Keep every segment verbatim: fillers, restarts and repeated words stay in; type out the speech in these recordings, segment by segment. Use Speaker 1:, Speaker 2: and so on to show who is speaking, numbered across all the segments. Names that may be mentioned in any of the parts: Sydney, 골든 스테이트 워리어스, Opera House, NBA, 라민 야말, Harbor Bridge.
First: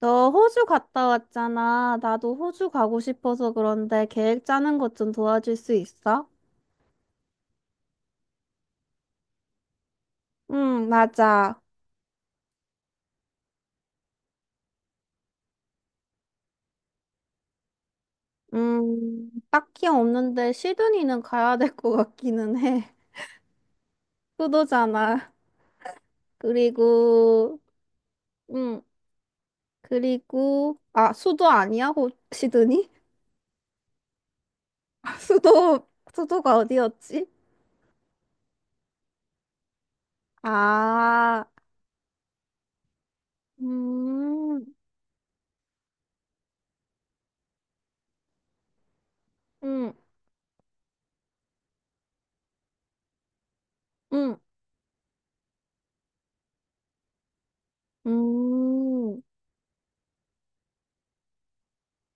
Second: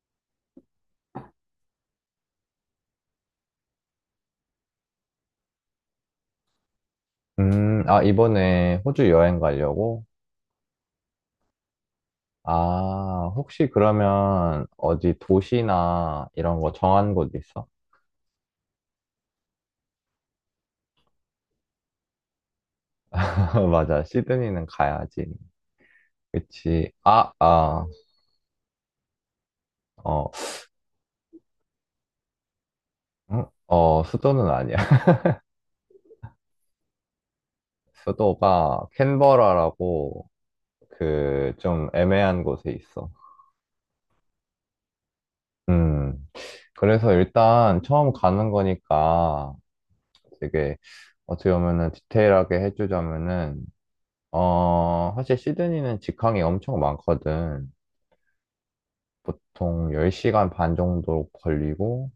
Speaker 1: 너 호주 갔다 왔잖아. 나도 호주 가고 싶어서, 그런데 계획 짜는 것 좀 도와줄 수 있어?
Speaker 2: 음, 아, 이번에 호주 여행 가려고?
Speaker 1: 응, 맞아.
Speaker 2: 아, 혹시 그러면 어디 도시나 이런 거 정한 곳 있어?
Speaker 1: 음, 딱히 없는데 시드니는 가야 될 것 같기는 해.
Speaker 2: 맞아, 시드니는 가야지.
Speaker 1: 수도잖아.
Speaker 2: 그치. 아,
Speaker 1: 그리고,
Speaker 2: 아,
Speaker 1: 응,
Speaker 2: 어,
Speaker 1: 그리고, 아, 수도 아니야? 호, 시드니?
Speaker 2: 음? 어, 수도는 아니야.
Speaker 1: 아, 수도, 수도가 어디였지?
Speaker 2: 수도가 캔버라라고
Speaker 1: 아,
Speaker 2: 그 좀 애매한 곳에 있어.
Speaker 1: 음,
Speaker 2: 음, 그래서 일단 처음 가는 거니까
Speaker 1: 음,
Speaker 2: 되게 어떻게 보면은 디테일하게 해주자면은
Speaker 1: 음,
Speaker 2: 어, 사실 시드니는 직항이 엄청 많거든.
Speaker 1: 음,
Speaker 2: 보통 열 시간 반 정도 걸리고,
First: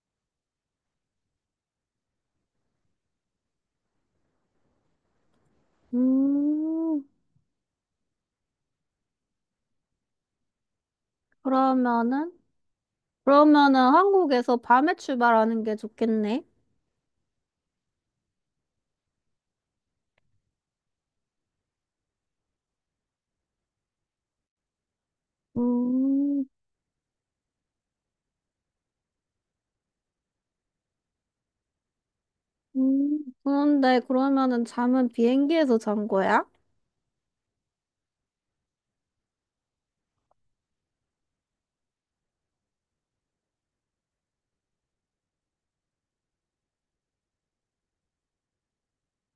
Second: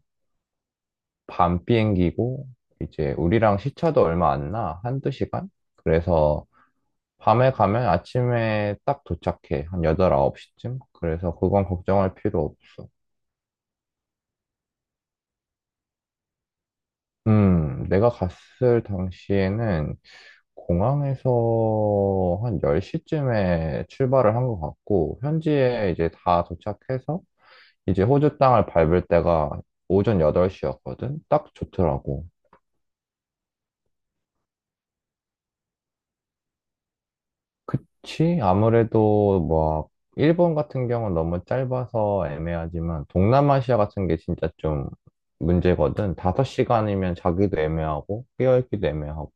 Speaker 2: 밤 비행기고, 이제 우리랑 시차도 얼마 안 나. 한두 시간? 그래서
Speaker 1: 음.
Speaker 2: 밤에 가면 아침에 딱 도착해. 한 여덟, 아홉 시쯤? 그래서 그건 걱정할
Speaker 1: 그러면은?
Speaker 2: 필요 없어.
Speaker 1: 그러면은 한국에서 밤에 출발하는 게 좋겠네.
Speaker 2: 음, 내가 갔을 당시에는 공항에서 한 열 시쯤에 출발을 한 것 같고, 현지에 이제 다
Speaker 1: 음,
Speaker 2: 도착해서 이제 호주 땅을 밟을 때가 오전 여덟 시였거든? 딱 좋더라고.
Speaker 1: 음, 그런데 그러면은 잠은 비행기에서 잔 거야?
Speaker 2: 그치? 아무래도 뭐, 일본 같은 경우는 너무 짧아서 애매하지만, 동남아시아 같은 게 진짜 좀 문제거든? 다섯 시간이면 자기도 애매하고, 깨어있기도 애매하고.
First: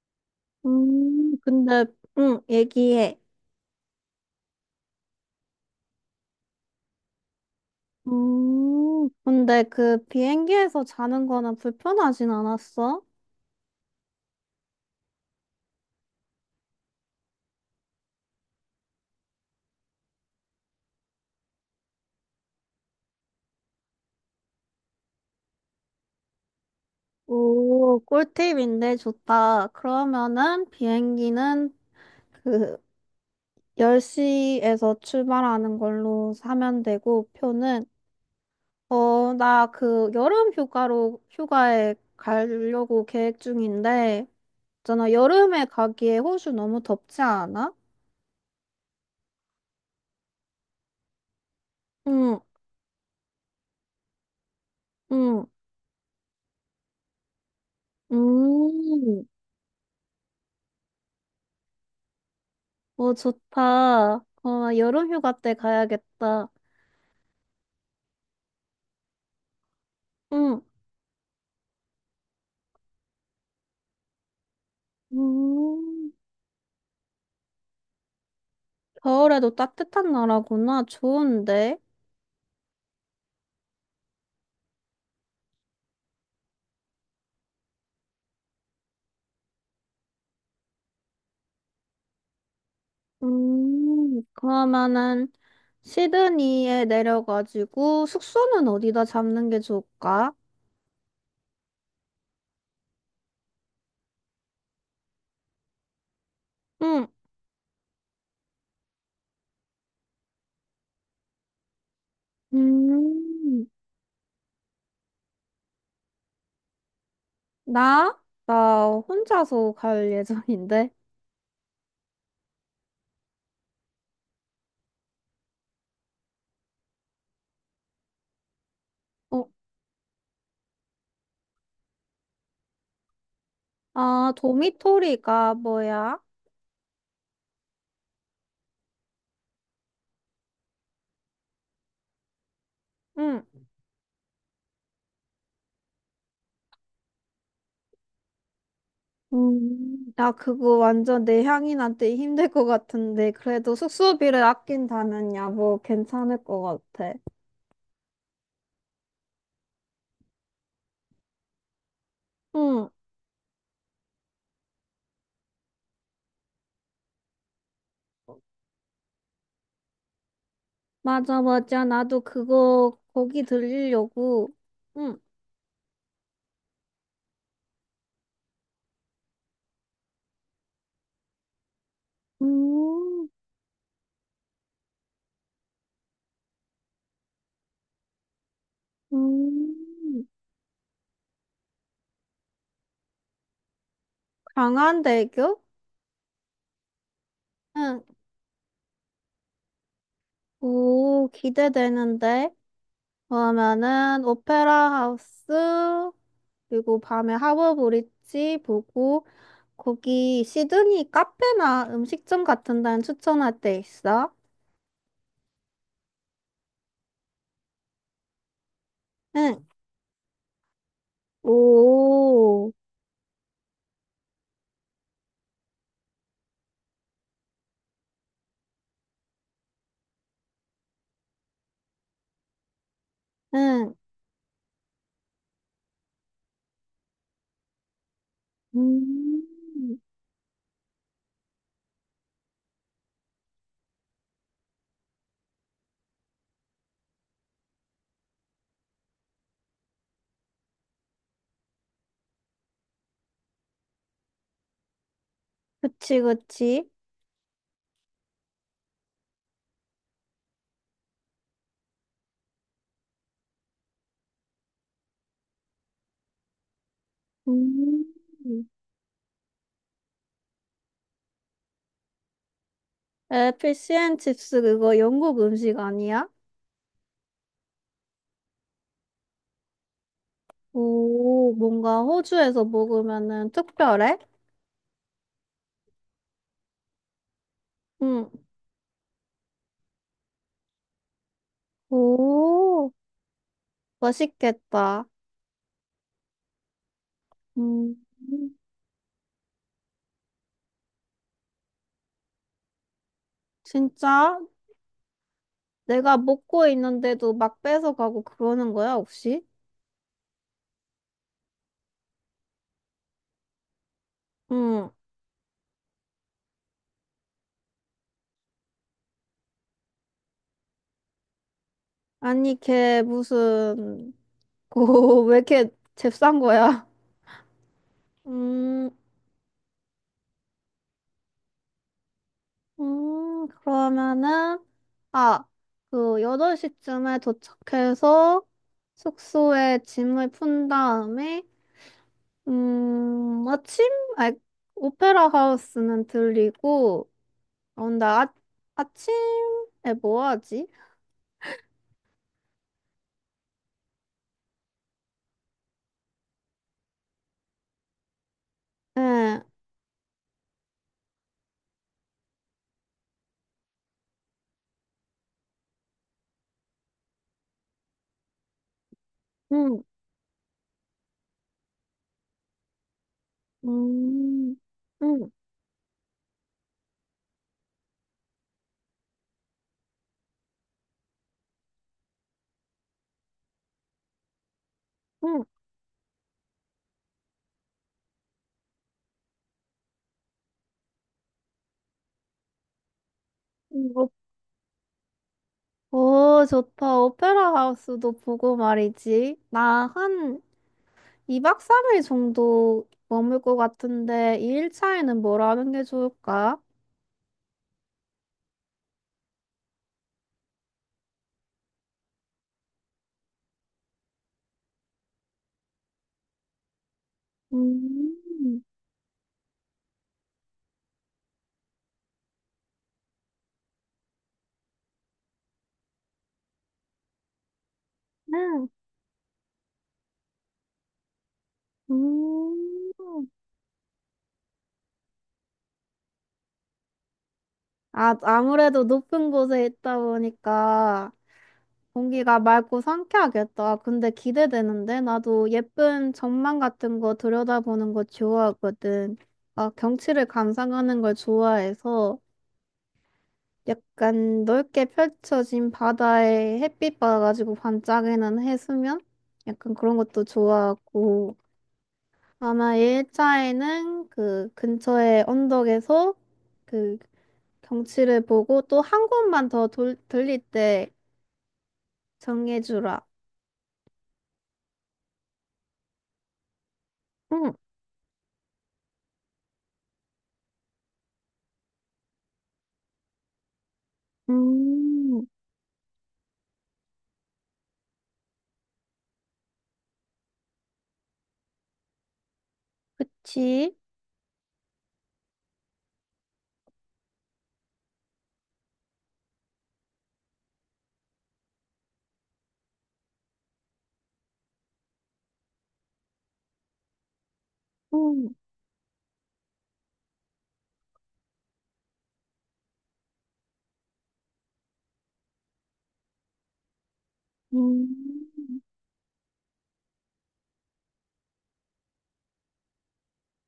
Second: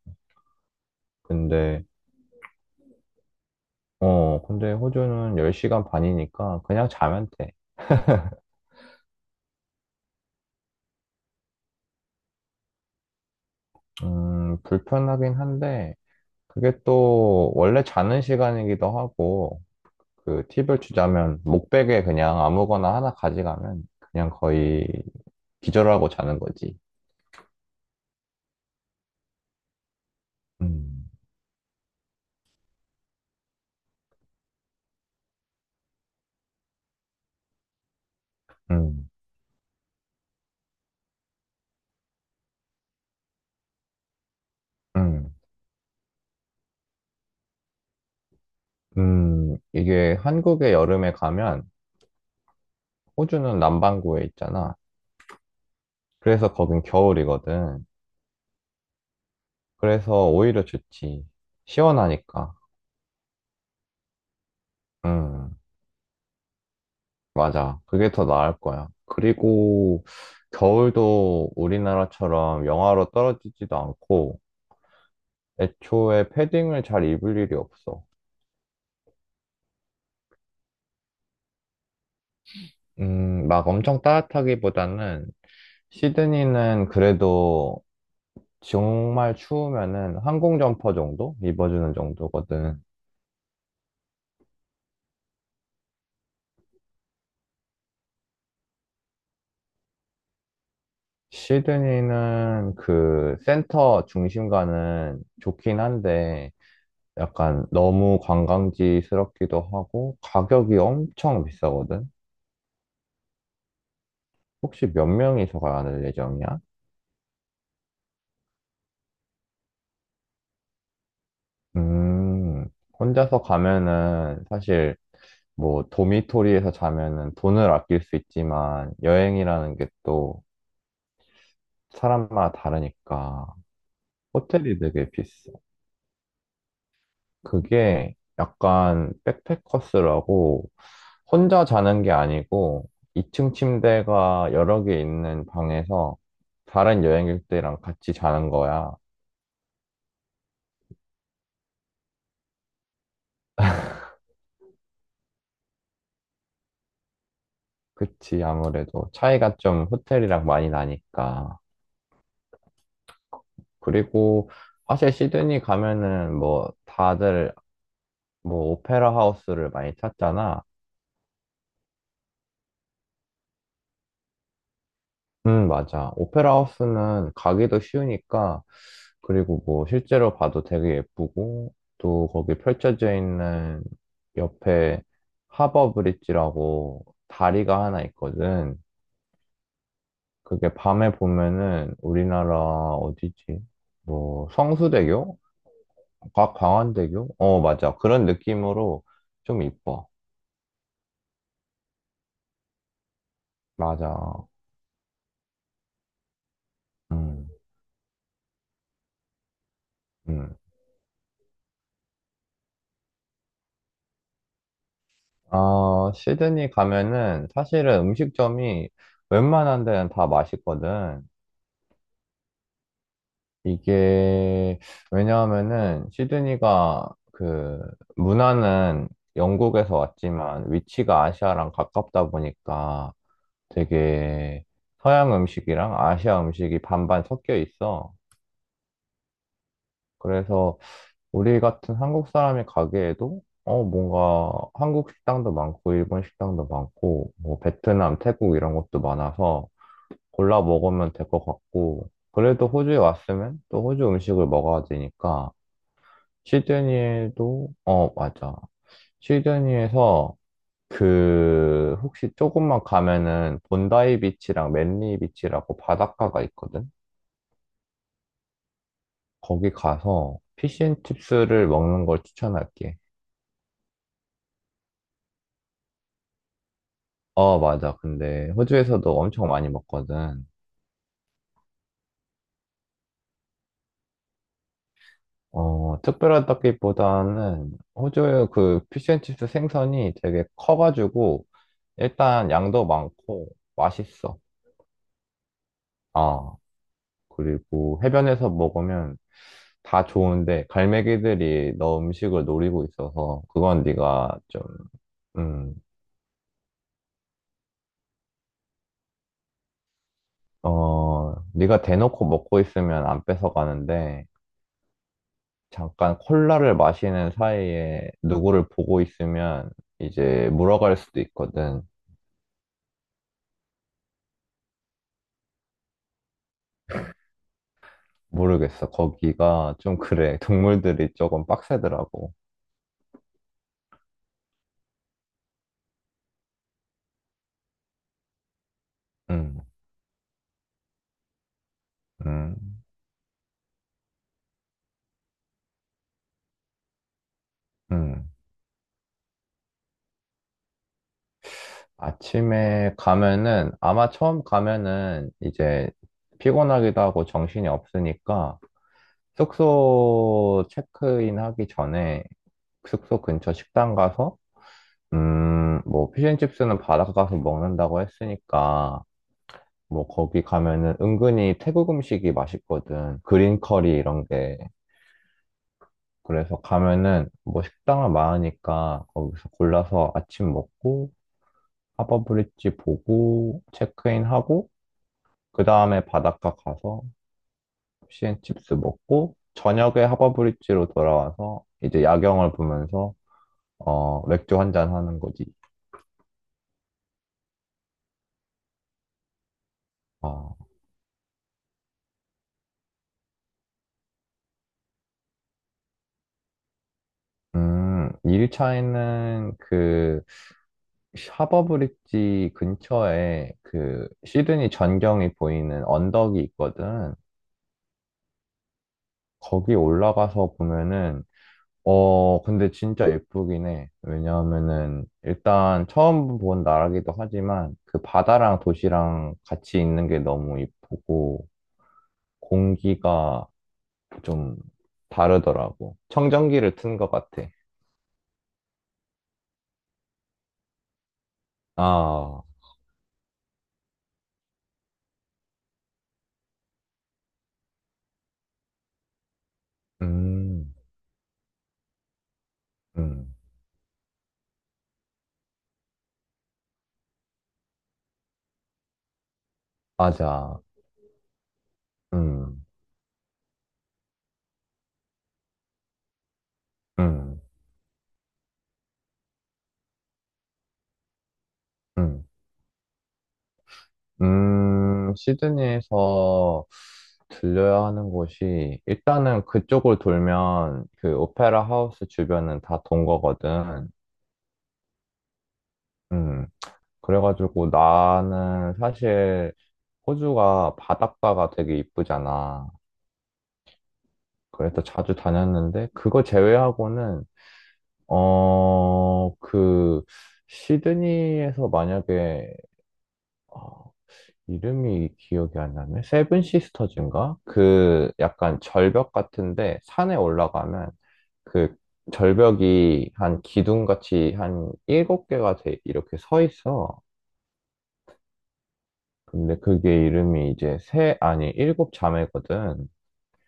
Speaker 1: 음,
Speaker 2: 근데,
Speaker 1: 근데 응, 얘기해.
Speaker 2: 어, 근데 호주는 열 시간 반이니까 그냥 자면 돼.
Speaker 1: 음. 근데 그 비행기에서 자는 거는 불편하진 않았어?
Speaker 2: 음, 불편하긴 한데, 그게 또 원래 자는 시간이기도 하고, 그 팁을 주자면 목베개 그냥 아무거나 하나 가져가면 그냥 거의 기절하고 자는 거지.
Speaker 1: 오, 꿀팁인데 좋다. 그러면은
Speaker 2: 음.
Speaker 1: 비행기는 그 열 시에서 출발하는 걸로 사면 되고, 표는,
Speaker 2: 음.
Speaker 1: 어, 나 그 여름 휴가로 휴가에 가려고 계획 중인데, 있잖아,
Speaker 2: 음.
Speaker 1: 여름에 가기에 호주 너무 덥지 않아?
Speaker 2: 음. 이게 한국의 여름에 가면
Speaker 1: 응,
Speaker 2: 호주는 남반구에 있잖아.
Speaker 1: 응,
Speaker 2: 그래서 거긴 겨울이거든.
Speaker 1: 음,
Speaker 2: 그래서 오히려 좋지. 시원하니까.
Speaker 1: 어, 좋다. 어, 여름 휴가 때
Speaker 2: 음,
Speaker 1: 가야겠다.
Speaker 2: 맞아. 그게 더 나을 거야. 그리고
Speaker 1: 응,
Speaker 2: 겨울도 우리나라처럼 영하로 떨어지지도 않고
Speaker 1: 음,
Speaker 2: 애초에 패딩을 잘 입을 일이 없어.
Speaker 1: 겨울에도 따뜻한 나라구나. 좋은데?
Speaker 2: 음, 막 엄청 따뜻하기보다는 시드니는 그래도 정말 추우면은 항공 점퍼 정도 입어주는 정도거든.
Speaker 1: 음, 그러면은 시드니에 내려가지고 숙소는 어디다 잡는 게 좋을까?
Speaker 2: 시드니는 그 센터 중심가는 좋긴 한데
Speaker 1: 응,
Speaker 2: 약간 너무 관광지스럽기도 하고 가격이 엄청 비싸거든.
Speaker 1: 음.
Speaker 2: 혹시 몇 명이서 가야 할 예정이야?
Speaker 1: 나? 나 혼자서 갈 예정인데.
Speaker 2: 음, 혼자서 가면은 사실 뭐 도미토리에서 자면은 돈을 아낄 수 있지만
Speaker 1: 어,
Speaker 2: 여행이라는 게 또 사람마다 다르니까
Speaker 1: 아,
Speaker 2: 호텔이 되게 비싸.
Speaker 1: 도미토리가 뭐야?
Speaker 2: 그게 약간 백패커스라고 혼자 자는 게 아니고
Speaker 1: 응.
Speaker 2: 이 층 침대가 여러 개 있는 방에서 다른 여행객들이랑 같이 자는 거야.
Speaker 1: 음, 나 그거 완전 내 향인한테 힘들 것 같은데. 그래도 숙소비를 아낀다면 야, 뭐 괜찮을 것 같아.
Speaker 2: 그치, 아무래도 차이가 좀 호텔이랑 많이 나니까.
Speaker 1: 응.
Speaker 2: 그리고 사실 시드니 가면은 뭐 다들 뭐 오페라 하우스를 많이 찾잖아.
Speaker 1: 맞아, 맞아. 나도 그거 거기 들리려고. 응.
Speaker 2: 음, 맞아. 오페라 하우스는 가기도 쉬우니까 그리고 뭐 실제로 봐도 되게 예쁘고 또 거기 펼쳐져
Speaker 1: 음,
Speaker 2: 있는 옆에 하버 브릿지라고 다리가 하나 있거든.
Speaker 1: 음,
Speaker 2: 그게 밤에 보면은 우리나라 어디지? 뭐 성수대교?
Speaker 1: 강한대교?
Speaker 2: 과- 광안대교? 어, 맞아.
Speaker 1: 응.
Speaker 2: 그런 느낌으로 좀 이뻐.
Speaker 1: 오, 기대되는데. 그러면은
Speaker 2: 맞아.
Speaker 1: 오페라 하우스 그리고 밤에
Speaker 2: 음.
Speaker 1: 하버 브릿지 보고, 거기
Speaker 2: 음.
Speaker 1: 시드니 카페나 음식점 같은 데는 추천할 데 있어?
Speaker 2: 어, 시드니 가면은 사실은 음식점이
Speaker 1: 응.
Speaker 2: 웬만한 데는 다 맛있거든.
Speaker 1: 오.
Speaker 2: 이게, 왜냐하면은 시드니가 그 문화는 영국에서 왔지만 위치가 아시아랑 가깝다 보니까
Speaker 1: 응.
Speaker 2: 되게 서양 음식이랑 아시아 음식이 반반 섞여 있어.
Speaker 1: 음.
Speaker 2: 그래서 우리 같은 한국 사람이 가기에도 어, 뭔가 한국 식당도 많고, 일본 식당도 많고, 뭐 베트남, 태국 이런 것도 많아서 골라 먹으면 될 것 같고, 그래도 호주에 왔으면 또 호주 음식을 먹어야 되니까,
Speaker 1: 그치, 그치.
Speaker 2: 시드니에도, 어, 맞아. 시드니에서 그, 혹시 조금만 가면은 본다이 비치랑 맨리 비치라고 바닷가가 있거든?
Speaker 1: 음.
Speaker 2: 거기 가서 피쉬앤칩스를 먹는 걸 추천할게.
Speaker 1: 에, 피시앤칩스 그거 영국 음식 아니야?
Speaker 2: 어, 맞아. 근데 호주에서도 엄청 많이 먹거든.
Speaker 1: 오, 뭔가 호주에서 먹으면은 특별해?
Speaker 2: 어, 특별하다기보다는
Speaker 1: 응.
Speaker 2: 호주의 그 피쉬앤칩스 생선이 되게 커가지고 일단 양도
Speaker 1: 오,
Speaker 2: 많고 맛있어.
Speaker 1: 맛있겠다.
Speaker 2: 아,
Speaker 1: 음.
Speaker 2: 그리고 해변에서 먹으면 다 좋은데 갈매기들이 너 음식을 노리고 있어서 그건 네가
Speaker 1: 진짜?
Speaker 2: 좀, 음,
Speaker 1: 내가 먹고 있는데도 막 뺏어가고 그러는 거야, 혹시?
Speaker 2: 어, 네가 대놓고 먹고 있으면 안 뺏어가는데
Speaker 1: 응.
Speaker 2: 잠깐 콜라를 마시는 사이에 누구를 보고 있으면 이제 물어갈 수도 있거든.
Speaker 1: 아니, 걔 무슨, 고, 왜 이렇게 잽싼 거야?
Speaker 2: 모르겠어.
Speaker 1: 음,
Speaker 2: 거기가 좀 그래. 동물들이 조금 빡세더라고.
Speaker 1: 음, 그러면은, 아, 그, 여덟 시쯤에 도착해서
Speaker 2: 음.
Speaker 1: 숙소에 짐을 푼 다음에,
Speaker 2: 음.
Speaker 1: 음, 아침? 아, 오페라 하우스는 들리고, 어, 나, 아,
Speaker 2: 음.
Speaker 1: 아침에 뭐 하지?
Speaker 2: 아침에 가면은, 아마 처음 가면은 이제 피곤하기도 하고 정신이 없으니까
Speaker 1: 예.
Speaker 2: 숙소 체크인 하기 전에 숙소 근처 식당 가서, 음, 뭐, 피쉬앤칩스는 바닷가 가서 먹는다고 했으니까,
Speaker 1: 음,
Speaker 2: 뭐, 거기 가면은 은근히 태국 음식이 맛있거든. 그린 커리 이런
Speaker 1: 음,
Speaker 2: 게.
Speaker 1: 음,
Speaker 2: 그래서 가면은 뭐 식당을 많으니까 거기서 골라서 아침 먹고 하버브릿지 보고 체크인하고
Speaker 1: 음,
Speaker 2: 그 다음에 바닷가 가서 피앤칩스 먹고 저녁에 하버브릿지로 돌아와서 이제 야경을 보면서
Speaker 1: 음. 오,
Speaker 2: 어 맥주 한잔 하는 거지.
Speaker 1: 오, 좋다. 오페라 하우스도 보고 말이지. 나 한
Speaker 2: 어,
Speaker 1: 이 박 삼 일 정도 머물 것 같은데, 이 일 차에는 뭘 하는 게 좋을까?
Speaker 2: 음, 일 차에는 그 하버브릿지 근처에 그 시드니 전경이 보이는 언덕이 있거든.
Speaker 1: 음,
Speaker 2: 거기 올라가서 보면은 어, 근데 진짜 예쁘긴 해. 왜냐하면은, 일단 처음 본 나라기도 하지만, 그 바다랑
Speaker 1: 음,
Speaker 2: 도시랑 같이 있는 게 너무 예쁘고,
Speaker 1: 음.
Speaker 2: 공기가 좀 다르더라고. 청정기를 튼 것 같아.
Speaker 1: 아, 아무래도 높은 곳에 있다 보니까 공기가
Speaker 2: 아,
Speaker 1: 맑고 상쾌하겠다. 근데 기대되는데? 나도 예쁜 전망 같은 거 들여다보는 거 좋아하거든. 아, 경치를
Speaker 2: 음.
Speaker 1: 감상하는 걸 좋아해서,
Speaker 2: 음.
Speaker 1: 약간 넓게 펼쳐진 바다에 햇빛 받아가지고 반짝이는 해수면? 약간 그런 것도
Speaker 2: 맞아.
Speaker 1: 좋아하고.
Speaker 2: 음,
Speaker 1: 아마 일 차에는 그 근처의 언덕에서 그
Speaker 2: 음,
Speaker 1: 경치를 보고, 또 한 곳만 더 돌, 들릴 때
Speaker 2: 음,
Speaker 1: 정해주라.
Speaker 2: 음, 시드니에서
Speaker 1: 응.
Speaker 2: 들려야 하는 곳이, 일단은 그쪽을 돌면 그 오페라 하우스 주변은 다 돈 거거든.
Speaker 1: 음.
Speaker 2: 음, 그래가지고 나는 사실 호주가 바닷가가 되게 이쁘잖아.
Speaker 1: 그치?
Speaker 2: 그래서 자주 다녔는데, 그거 제외하고는, 어, 그, 시드니에서 만약에, 어, 이름이 기억이 안 나네? 세븐 시스터즈인가? 그
Speaker 1: 응,
Speaker 2: 약간 절벽 같은데, 산에 올라가면 그 절벽이 한 기둥같이 한 일곱 개가 돼, 이렇게 서 있어.
Speaker 1: 음,
Speaker 2: 근데 그게 이름이 이제 세, 아니, 일곱 자매거든.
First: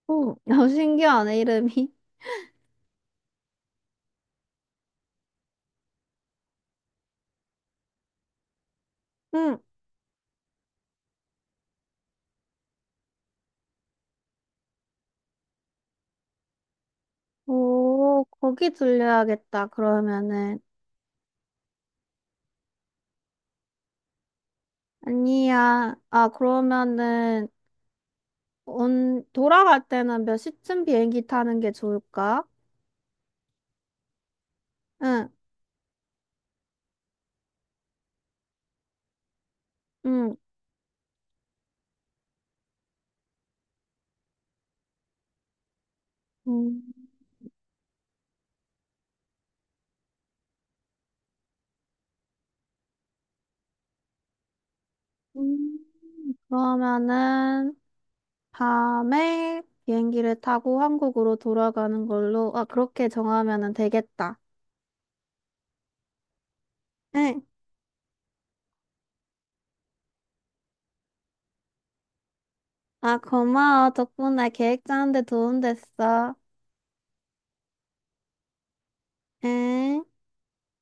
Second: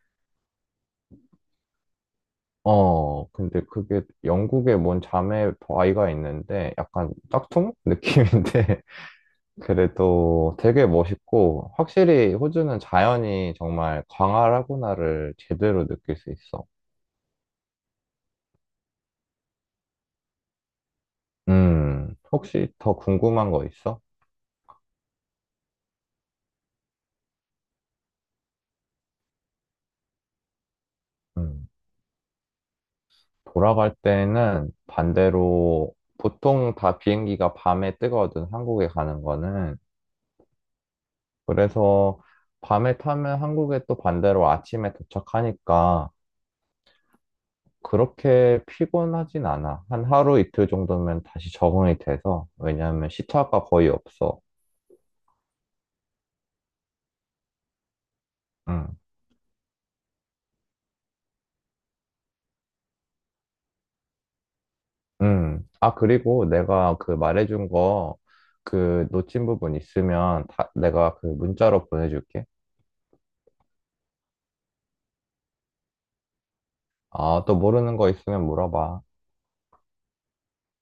Speaker 1: 응, 어, 신기하네, 이름이.
Speaker 2: 어, 근데 그게 영국에 뭔 자매 아이가 있는데 약간 짝퉁 느낌인데
Speaker 1: 응,
Speaker 2: 그래도 되게 멋있고 확실히 호주는 자연이 정말 광활하구나를 제대로 느낄 수 있어.
Speaker 1: 오, 거기 들려야겠다, 그러면은.
Speaker 2: 음, 혹시 더 궁금한 거 있어?
Speaker 1: 아니야. 아, 그러면은, 온, 돌아갈 때는 몇 시쯤 비행기 타는
Speaker 2: 음,
Speaker 1: 게 좋을까?
Speaker 2: 돌아갈 때는
Speaker 1: 응,
Speaker 2: 반대로 보통 다 비행기가 밤에 뜨거든, 한국에 가는 거는.
Speaker 1: 응.
Speaker 2: 그래서 밤에 타면 한국에 또 반대로 아침에 도착하니까
Speaker 1: 음,
Speaker 2: 그렇게 피곤하진 않아. 한 하루 이틀 정도면 다시 적응이 돼서. 왜냐하면 시차가 거의 없어.
Speaker 1: 음, 그러면은,
Speaker 2: 응.
Speaker 1: 밤에 비행기를 타고 한국으로 돌아가는 걸로, 아, 그렇게 정하면은 되겠다.
Speaker 2: 응. 아, 그리고 내가 그
Speaker 1: 응.
Speaker 2: 말해준 거 그 놓친 부분 있으면 다, 내가 그 문자로 보내줄게.
Speaker 1: 아, 고마워. 덕분에 계획 짜는데 도움 됐어.
Speaker 2: 아, 또 모르는 거 있으면 물어봐.
Speaker 1: 응?